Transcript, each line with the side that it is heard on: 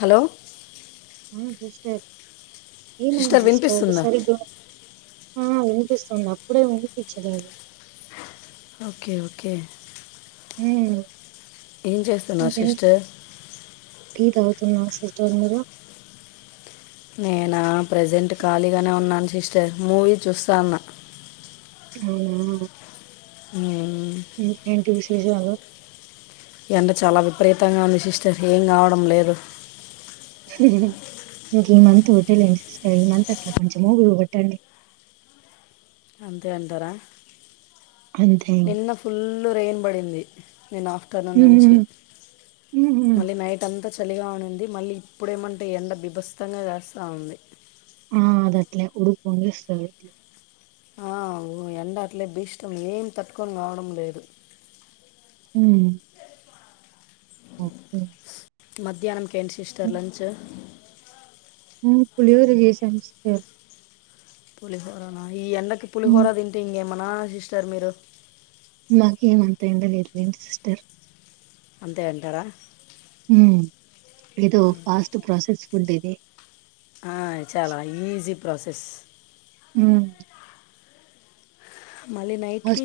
left: Hello
right: sister ఏమైంది
left: sister
right: sister
left: వినిపిస్తుందా
right: సరిదు ఆ వినిపిస్తుంది అప్పుడే వినిపించలేదు
left: ఓకే ఓకే
right: హమ్
left: ఏం చేస్తున్నారు శిస్ట
right: తన్నా సిస్టర్ మీరు
left: నేనా ప్రజెంట్ ఖాళీగానే ఉన్నాను సిస్టర్ మూవీ చూస్తాన్న
right: అవునా
left: మ్మ్.
right: ఏంటి విశేషా చాలు
left: ఈ అంట చాలా విపరీతంగా ఉంది సిస్టర్ ఏం కావడం లేదు
right: ఇంక ఈ మంత్ ఒకటలేండి సిస్టర్ ఈ మంత్ అట్లా కొంచెంవగట్టండి
left: అ అంతే అంటారా
right: అంతే ఇంక.
left: నిన్న ఫుల్ రెయిన్ పడింది నేను ఆఫ్టర్నూన్ నుంచి
right: ఉమ్ ఉమ్
left: మళ్ళీ నైట్ అంతా చలిగా ఉంది మళ్ళీ ఇప్పుడేమంటే ఎండ బిభస్తంగా వస్తా ఉంది
right: ఆ అదట్లే ఉడుకుంగేస్త అదట్లే
left: ఆ ఓ ఎంండ అట్లే భీష్టం ఏం తట్టుకొని కావడం లేదు
right: హ ఓకే
left: మధ్యాహ్నం కే ఎం సిస్టర్ లంచ్
right: పులిహోర చేసా అ
left: పులిహోరనా ఈ ఎండకి
right: ఉమ్
left: పులిహోర తింటే ఇంకేమనా సిస్టర్ మీరు
right: మాక ఏమంతా ఏంద లేదులేంటి సిస్టర్
left: అంతే అంటారా
right: ఉ ఏదో ఫాస్ట్ ప్రాసెస్ ఫుడ్ ఇది
left: ఆ చాలా ఈజీ ప్రాసెస్
right: ఉ
left: మళ్ళీ నైట్కి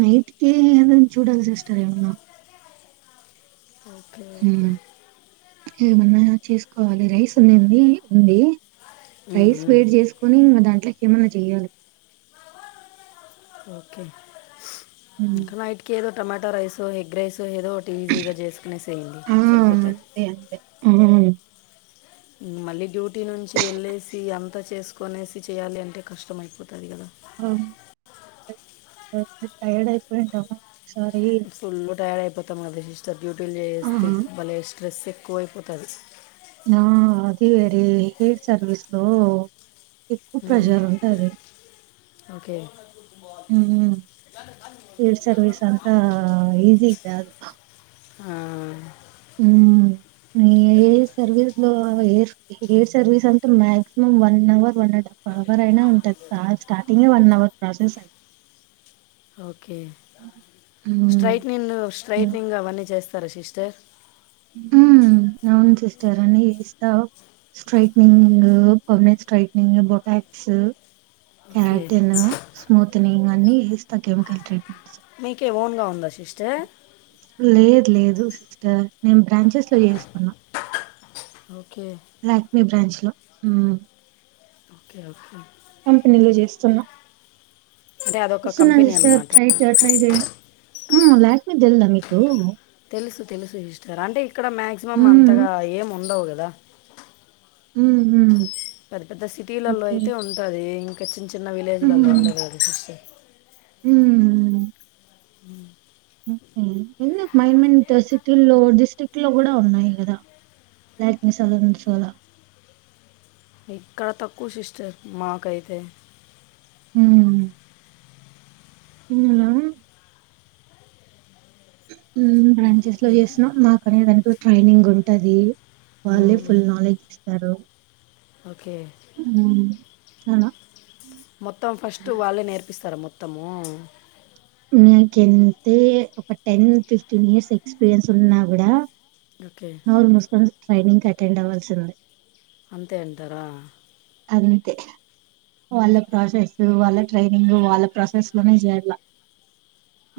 right: నైటికి ఏదైనా చూడాలి సిస్టర్ ఏమన్నా
left: ఓకే ఓకే
right: హ్మ్. ఏమన్నా చేసుకోవాలి రైస్ ఉనేది ఉంది రైస్ వేడి చేసుకొని ఇంకా దాంట్లోకి ఏమన్నా చెయ్యాలి
left: ఓకే
right: హ్మ్.
left: నైట్కి ఏదో tomato rice egg rice so ఏదో ఒకటి ఈజీగా చేసుకునేసేయండి
right: ఆ!
left: సరిపోతది
right: అంతే అంతే. హ్మ్.
left: ఉ మళ్ళీ డ్యూటీ నుంచి వెళ్ళేసి అంత చేసుకోనేసి చేయాలి అంటే కష్టం అయిపోతుంది కదా
right: ఆ ఇంటికి వస్తే టైడ్ అయిపోయింటాము ఒకసారి.
left: ఫుల్ టైడ్ అయిపోతాం అదే సిస్టర్ డ్యూటీలు
right: ఆహా!
left: చేస్తేలే భలే స్ట్రెస్ ఏ ఎక్కువైపోతది
right: ఆ అది వేరే హెయిర్ సర్వీస్ లో ఎక్కువ ప్రెజర్ ఉంటది
left: ఓకే
right: ఉ హెయిర్ సర్వీస్ అంతా ఈజీ కాదు
left: ఆ
right: ఉ ఇంగా హెయిర్ సర్వీస్ లో హెయిర్ హెయిర్ సర్వీస్ అంటే maximum one hour one and half hour అయినా ఉంటది కాల్ స్టార్టింగే వన్ అవర్ ప్రాసెస్ అది
left: ఓకే
right: హ్మ్.
left: స్ట్రట్నింగ్ స్ట్రట్నింగ్ అవన్నీ చేస్ తార సిస్టర్
right: తరణి ఇస్తా
left: okay
right: straightening permanent straightening botox
left: okay
right: keratin smoothening అన్ని చేస్తా కెమికల్ ట్రీట్
left: మీకే ఓన్ గా ఉందా సిస్టర్
right: లేదు లేదు సిస్టర్ నేను బ్రాంచెస్ లో చేస్తున్నా
left: ఓకే
right: లాక్ మీ బ్రాంచ్ లో ఉ
left: ఓకే ఓకే
right: కంపెనీలో చేస్తున్నా
left: అంటే అదొక
right: ఇస్తున్న
left: కంపెనీ
right: సిస్టర్
left: అన్నమాట
right: టై చే టై చే ఉ లాక్ మీ తేల్ద మీకు
left: తెలుసు తెలుసు సిస్టర్ అంటే ఇక్కడ మాక్సిమం
right: హ్మ్.
left: అంతగా ఏం ఉండవు గదా
right: ఉహు
left: పెద్ద పెద్ద సిటీలలో అయితే ఉంటది ఇంకా చిన్న చిన్న విలేజ్లలో ఉండదు గద సిస్టర్
right: ఉ
left: ఉ
right: ఉ ఎందుకు మైన్ మన్ సిటీల్లో డిస్టిరిక్ట్ లో గుడా ఉన్నాయి గదా లాక్ మీ సలోన్స్ అలా
left: ఇక్కడ తక్కువ సిస్టర్ మాకైతే
right: ఉ ఉనా ఉ బ్రాంచెస్ లో చేసినా మాకు అనేది అంటు ట్రైనింగ్ ఉంటది వాళ్ళే
left: మ్మ్.
right: ఫుల్ నాలెడ్జ్ ఇస్తారు
left: ఓకే
right: [unintelligible] అవును
left: మొత్తం ఫస్టు వాళ్ళే నేర్పిస్తరా మొత్తమూ
right: నీకంటే ఒక టెన్ ఫిఫ్టీన్ ఇయర్స్ ఎక్స్పీరియన్స్ ఉన్నా గుడా
left: ఓకే
right: నోరు ముసుకొని ట్రైనింగ్కి అటెండ్ అవ్వాల్సిందె
left: అంతే అంటారా
right: అంతె వాళ్ళ ప్రాసెస్సూ వాళ్ళ ట్రైనింగు వాళ్ళ ప్రాసెస్ లొనే జెయాలిగ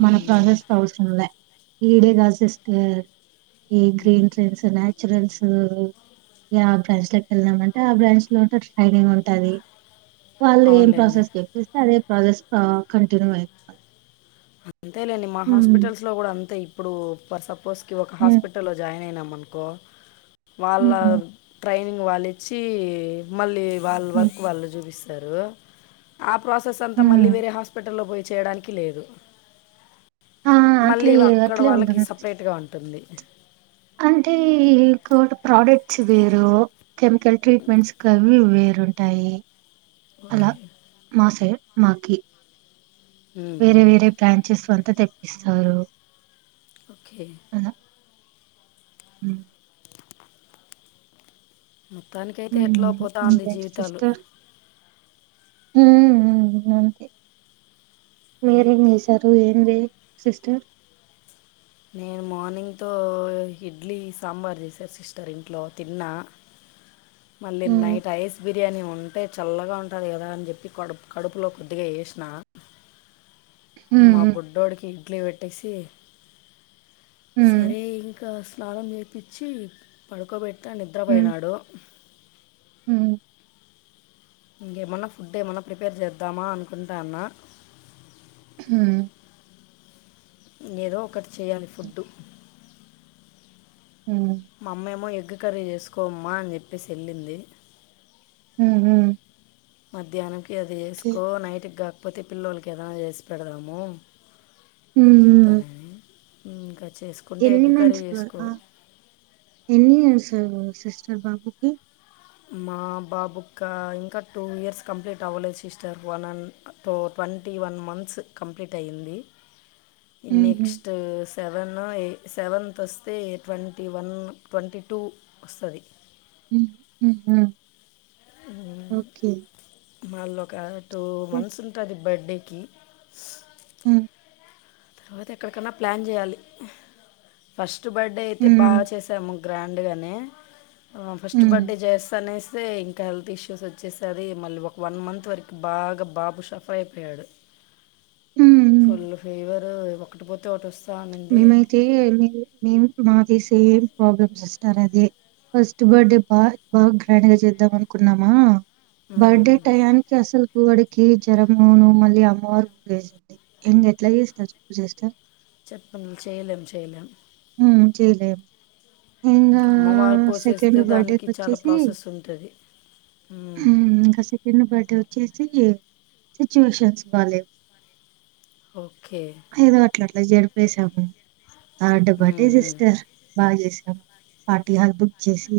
right: మన ప్రాసెస్
left: అవునులేండి
right: అవసరంలే ఈడేగా సిస్టర్ ఈ గ్రీన్ ట్రెన్స్ న్యాచురల్స్ ఊ ఉ ఇగా బ్రాచ్లకెళ్దామంటే ఆ బ్రాంచ్ [unintelligible] ట్రైనింగ్ ఉంటాది వాళ్ళు ఏం
left: అవునులేండి
right: ప్రాసెస్ చెప్పిస్తె అదే ప్రాసెస్ కా కంటిన్యూ అయితది
left: అంతేలేండి మా హాస్పిటల్స్ లో గుడా అంతే ఇప్పుడూ పర్ సపోజ్కి ఒక హాస్పిటల్ లో జాయిన్ అయినం అనుకో వాళ్ళ ట్రైనింగ్ వాళ్ళిచ్చీ మళ్ళీ వాళ్ళ వర్క్ వాళ్ళు జూపిస్తరూ ఆ ప్రాసెస్ అంతా మళ్ళీ వేరే హాస్పిటల్లో బోయి చేయడానికి లేదు
right: ఆ
left: మళ్ళీ
right: అట్లే
left: ఇవి అక్కడి
right: అట్లే
left: వాళ్ళకి
right: ఉంటుంది సిస్టర్.
left: సపరేట్గా ఉంటుంది
right: అంటే ఇంకోటి ప్రాడక్ట్స్ వేరూ కెమికల్ ట్రీట్మెంట్స్ కవి వేరు రుంటాయి అలా
left: ఓకే
right: మాసై మాకి
left: ఉమ్,
right: వేరే
left: ఉమ్.
right: వేరే బ్రాంచెస్ అంతా తెప్పిస్తారు
left: ఒకే
right: మ్
left: మొత్తానికైతే ఎట్లో పోతాంది
right: ఇంకేం
left: జీవితాలు
right: హ్మ్ అంతె
left: ఓకే
right: మీరేంజేసారు ఏంజె సిస్టర్
left: నేను మార్నింగ్తో ఇడ్లీ సాంబార్ జేసా సిస్టర్ ఇంట్లో తిన్నా మళ్ళి
right: ఉమ్
left: నైట్ ఐస్ బిర్యానీ ఒండ్ టే చల్లగా ఉంటాది గదా అన్జెప్పి కడుపు కడుపులో కొద్దిగా ఏష్నా మా
right: ఉమ్
left: బుడ్డోడికి ఇడ్లీ వెట్టేసి
right: ఉమ్
left: సరే ఇం క స్నానం జేపిచ్చీ పడుకోబెట్టా నిద్రబొయినాడు
right: హు
left: ఇంగేమన్న ఫుడ్డేమన్నా ప్రిపేర్ జేద్దామా అనుకుంటాన్న
right: హు
left: ఇంగేదో ఒకటి చేయ్యాలి ఫుడ్డు
right: ఉమ్
left: మామ్మేమో ఎగ్గు కర్రీ జేసుకోమ్మా అన్ జెప్పేసి ఎళ్ళింది
right: ఊహూ
left: మధ్యాహ్నంనికి అది చేసుకో నైట్కి గాకపోతే పిల్లోనికి ఏదనా జేసి పెడదామూ
right: ఉమ్
left: అన్జెప్పనే
right: ఎన్ని మంత్స్ పాప ఎన్నియర్స్ ఆ సిస్టర్ బాబుకి
left: మా బాబుకా ఇంకా టూ ఇయర్స్ కంప్లీట్ అవ్వలేదు sister one and two twenty one months complete అయ్యింది
right: హుహు.
left: నెక్స్ట్ సెప్ ఆ ఈ సెవెన్తొస్తే ట్వంటీ వన్ ట్వంటీ టూ వస్తది
right: ఉ ఊహు ఓక్కే
left: మల్లొకా టూ మంత్స్ ఉంటాది బర్డేకి
right: ఉ
left: ఆ తర్వాత ఎక్కడికన్నా ప్లాన్ చేయాలి ఫస్ట్ బర్డె అయితే బాగా
right: ఉమ్
left: చేసాము గ్రాండ్గానే ఫస్ట్
right: ఉమ్
left: బర్డె జేస్ అనేస్తే హెల్త్ ఇష్యూస్ వచ్చేసరి మళ్ళీ ఒక వన్ మంత్ వరకు బాగా బాబు సఫర్ అయిపోయాడు
right: ఉమ్
left: ఫుల్ ఫీవర్ ఒకటి పోతే ఒకటి వస్
right: మేమైతే మీరు మేం మాది సేమ్ ప్రాబ్లమ్ సిస్టర్ అదే ఫస్ట్ బర్డే బా బాగా గ్రాండ్ గా చేద్దాం అనుకున్నామా బర్డే
left: ఉమ్,
right: టయానికి అసల్కు వా కి జరంను మళ్ళీ అమ్మవారు వేసింది ఇంగ ఎట్లా చేస్తారు చెప్పు సిస్టర్
left: చెప్పను చేయలేం చేయలేం
right: చేయలేం
left: ఇంకా అమ్మవారు పోసేస్తే దానికి చాలా ప్రాసెస్ ఉంటది
right: మ్ ఇంక సెంకడ బర్డే వచ్చేసి సిచువేషన్స్ బాలేవు
left: ఓకే
right: అలా జరిపేసాము థర్డ్
left: ఉమ్,
right: బర్త్డే
left: ఉమ్,
right: సిస్టర్ బా చేసి పార్టీ హాల్ బుక్ చేసి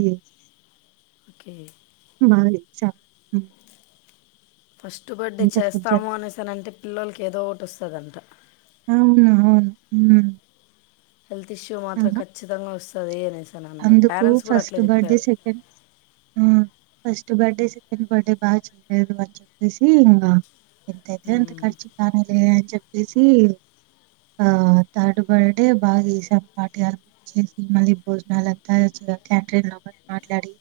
left: ఒకే
right: బాగా రిచ్చ
left: ఫస్ట్ బర్డే చేస్తాము అనేసనంటే పిల్లలకి ఏదో ఒకటి వస్తదంట
right: అవునవును మ్
left: హెల్త్ ఇష్యూ మాత్రం ఖచ్చితంగా వస్తది అనే
right: అందుకు ఫస్ట్ బర్త్డే సెకండ్ మ్ ఫస్ట్ బర్డే సెకండ్ బర్డే బాగా చేయలేదు అని చెప్పేసి ఇంగ ఎంతైతే అంత
left: ఉమ్,
right: ఖర్చు కానీలే అని చెప్పేసి ఆ థర్డ్ బర్డే బాగా చేసాం పార్టీ హాల్ బుక్ చేసి మళ్ళీ బో నాలద్దా యచ్చుగ క్యాంట్రిన్ లోన మాట్లాడి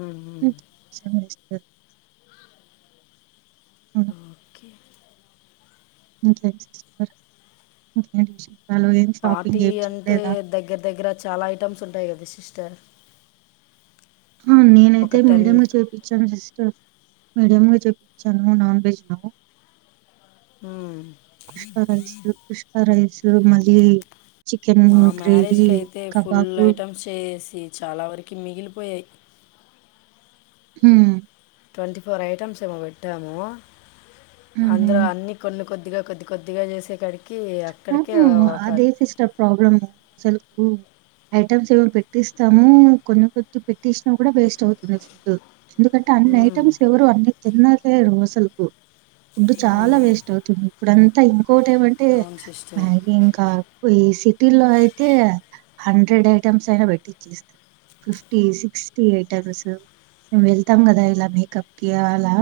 left: ఉమ్,
right: మ్ శమి దు అన
left: ఉమ్, ఓకే
right: ఇంకే చెప్పర ఇంకేంటి విస్ నాలో ఏం షాపింగ్
left: పార్టీ
right: ఏం
left: అంటే
right: చేయలేదా
left: దగ్గర దగ్గర చాలా ఐటమ్స్ ఉంటాయి కదా సిస్టర్
right: ఆ నేనైతే
left: ఒక
right: మీడియం
left: టెన్
right: లో చూపించాను సిస్టర్ మీడియవే చె చ్చన్ము నాన్ వెజ్ నము కుష్క రైసు పుష్క రైసు మళ్ళీ చికెన్
left: మా
right: గ్రేవీ
left: మ్యారేజ్ కయితే ఫుల్
right: కబాబు
left: ఐటమ్స్ చేసి చాలా వరకి మిగిలిపోయాయి
right: ఉమ్
left: ట్వంటీ ఫోర్ ఐటమ్స్ ఏమో పెట్టాము అందులో
right: హ్మ్.
left: అన్ని కొన్ని కొద్దిగా కొద్ది కొద్దిగా చేసే కాడికి
right: మ్ హు అదే సిస్టర్ ప్రాబ్లము అసలుకు ఐటమ్స్ ఏవో పెట్టిస్తాము కొన్ని కొద్ది పెట్టిసినా కూడా వేస్ట్ అవుతుంది ఫుడ్ ఎందుకంటే అన్ని
left: మ్మ్,
right: ఐటమ్స్ ఎవరు అన్ని తిన్నలేరు అసలుకు ఫుడ్డు చాలా
left: అవును
right: వేస్ట్ అవుతుంది ఇప్పుడంతా ఇంకోటి ఏమంటే
left: అవును సిస్టర్
right: మ్యాగీ ఇంకా వేసి టిలో అయితే హండ్రెడ్ ఐటమ్స్ అయినా పెట్టిచ్చేస్తారు ఫిఫ్టీ సిక్స్టి ఐయిట్మామ్సు మేము వెళ్తాం కదా ఇలా మేకప్‌కి అలా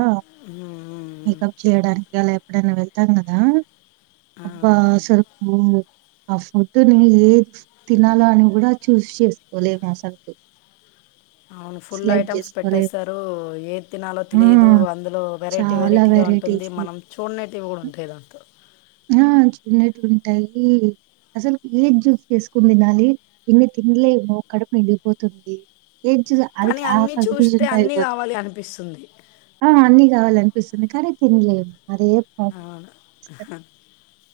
left: మ్మ్, మ్మ్,
right: మేకప్ చేయడానికి అలా ఎప్పుడైనా వెళ్తాం కదా
left: ఆ,
right: వా సరుకు ఆ పుడ్ నీ ఏద్ తినాలో అని కూడా చూస్ చేసుకోలేము అసలుకి
left: అవును పుల్ ఐటమ్స్
right: జేసుకోలేము.
left: పెట్టేస్తారు ఏది తినాలో తెలిదు
right: హ్మ్.
left: అందులో వెరైటీ
right: చాలా
left: వెరైటీగా ఉంటుం ది
right: వెరైటీస్.
left: మనం చూడనేటివి కూడా ఉంటాయి దాంట్లో
right: ఆ చూడ్నేటీవి ఉంటాయి అసలు ఏది చూస్ చేసుకుని తినాలి ఎన్ని తిన్లేము కడపు నిండిగిపోతుంది ఏం చుశ అది
left: కానీ
right: ఆ
left: అన్నీ చూస్తే
right: కన్ఫ్యూజన్
left: అన్నీ
right: అయిపోతుది
left: కావాలి అనిపిస్తుంది
right: ఆ అన్ని కావాలనిపిస్తుంది కానీ తినలేము అదే ప్రాబ్లం
left: అవును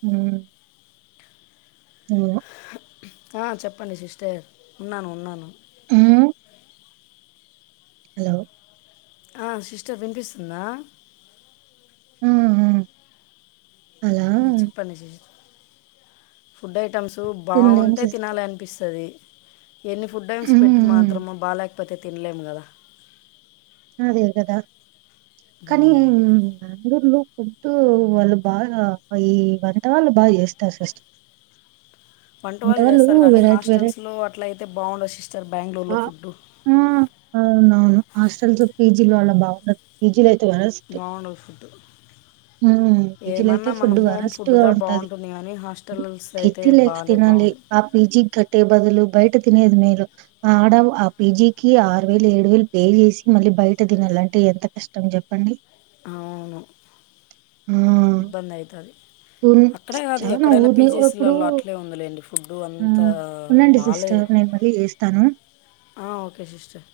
right: ఉమ్మ్
left: ఆ చెప్పండి సిస్టర్ ఉన్నాను ఉన్నాను
right: ఉమ్మ్ హలో
left: ఆ సిస్టర్ వినిపిస్తుందా
right: ఆ! ఆ! అలా
left: ఉమ్మ్ చెప్పండి సి ఫుడ్ ఐటమ్స్
right: తినలేము
left: బాగుంటే
right: సిస్టర్.
left: తినాలి అనిపిస్తాది ఎన్ని ఫుడ్ ఐమ్స్
right: హ్మ్.
left: పెట్టి
right: హ్మ్.
left: మాత్రము బాలేకపోతే తినలేము కదా
right: అదే కదా కానీ బెంగళూరులో ఫుడ్డు వాళ్ళు బాగా పై వంటవాళ్ళు బాగా చేస్తారు సిస్టర్
left: వంట వాళ్ళు చేస్తారు కానీ హాస్టల్స్లో అట్ల అయితే బాగుండదు సిస్టర్ బెంగళూరులో
right: ఆ!
left: ఫుడ్
right: ఆ అవునవును హాస్టల్స్ పీజీలో అడ బాగుండదు పీజీల
left: బాగుండదు ఫుడ్డు
right: హ్మ్. పీజీలో అయితే
left: ఏమన్నా మనం
right: ఫుడ్
left: హోమ్ ఫుడ్
right: వరస్ట్‌గా
left: దా
right: ఉంటది.
left: బాగుంటుంది కానీ హాస్టల్స్ అయితే బాలేదు
right: నాలి ఆ పిజికి కట్టే బదులు బయట తినేది మేలు అడ ఆ పీజికి ఆరు వేలు ఏడు వేలు పే చేసి మళ్ళీ బయట తినాలంటే ఎంత కష్టం చెప్పండి
left: అవును
right: ఆ
left: ఇబ్బందైతాది
right: ఉన్
left: అక్కడే కాదు
right: చాలా
left: ఎక్కడైనా
right: ఊరిని ఇప్పుడు
left: పీజీసీలలో అట్లే ఉందిలేండి ఫుడ్ అంతా
right: హ్మ్. ఉండండి
left: బాలేదు
right: సిస్టర్ నేను మళ్ళీ చేస్తాను
left: ఆ ఓకే సిస్టర్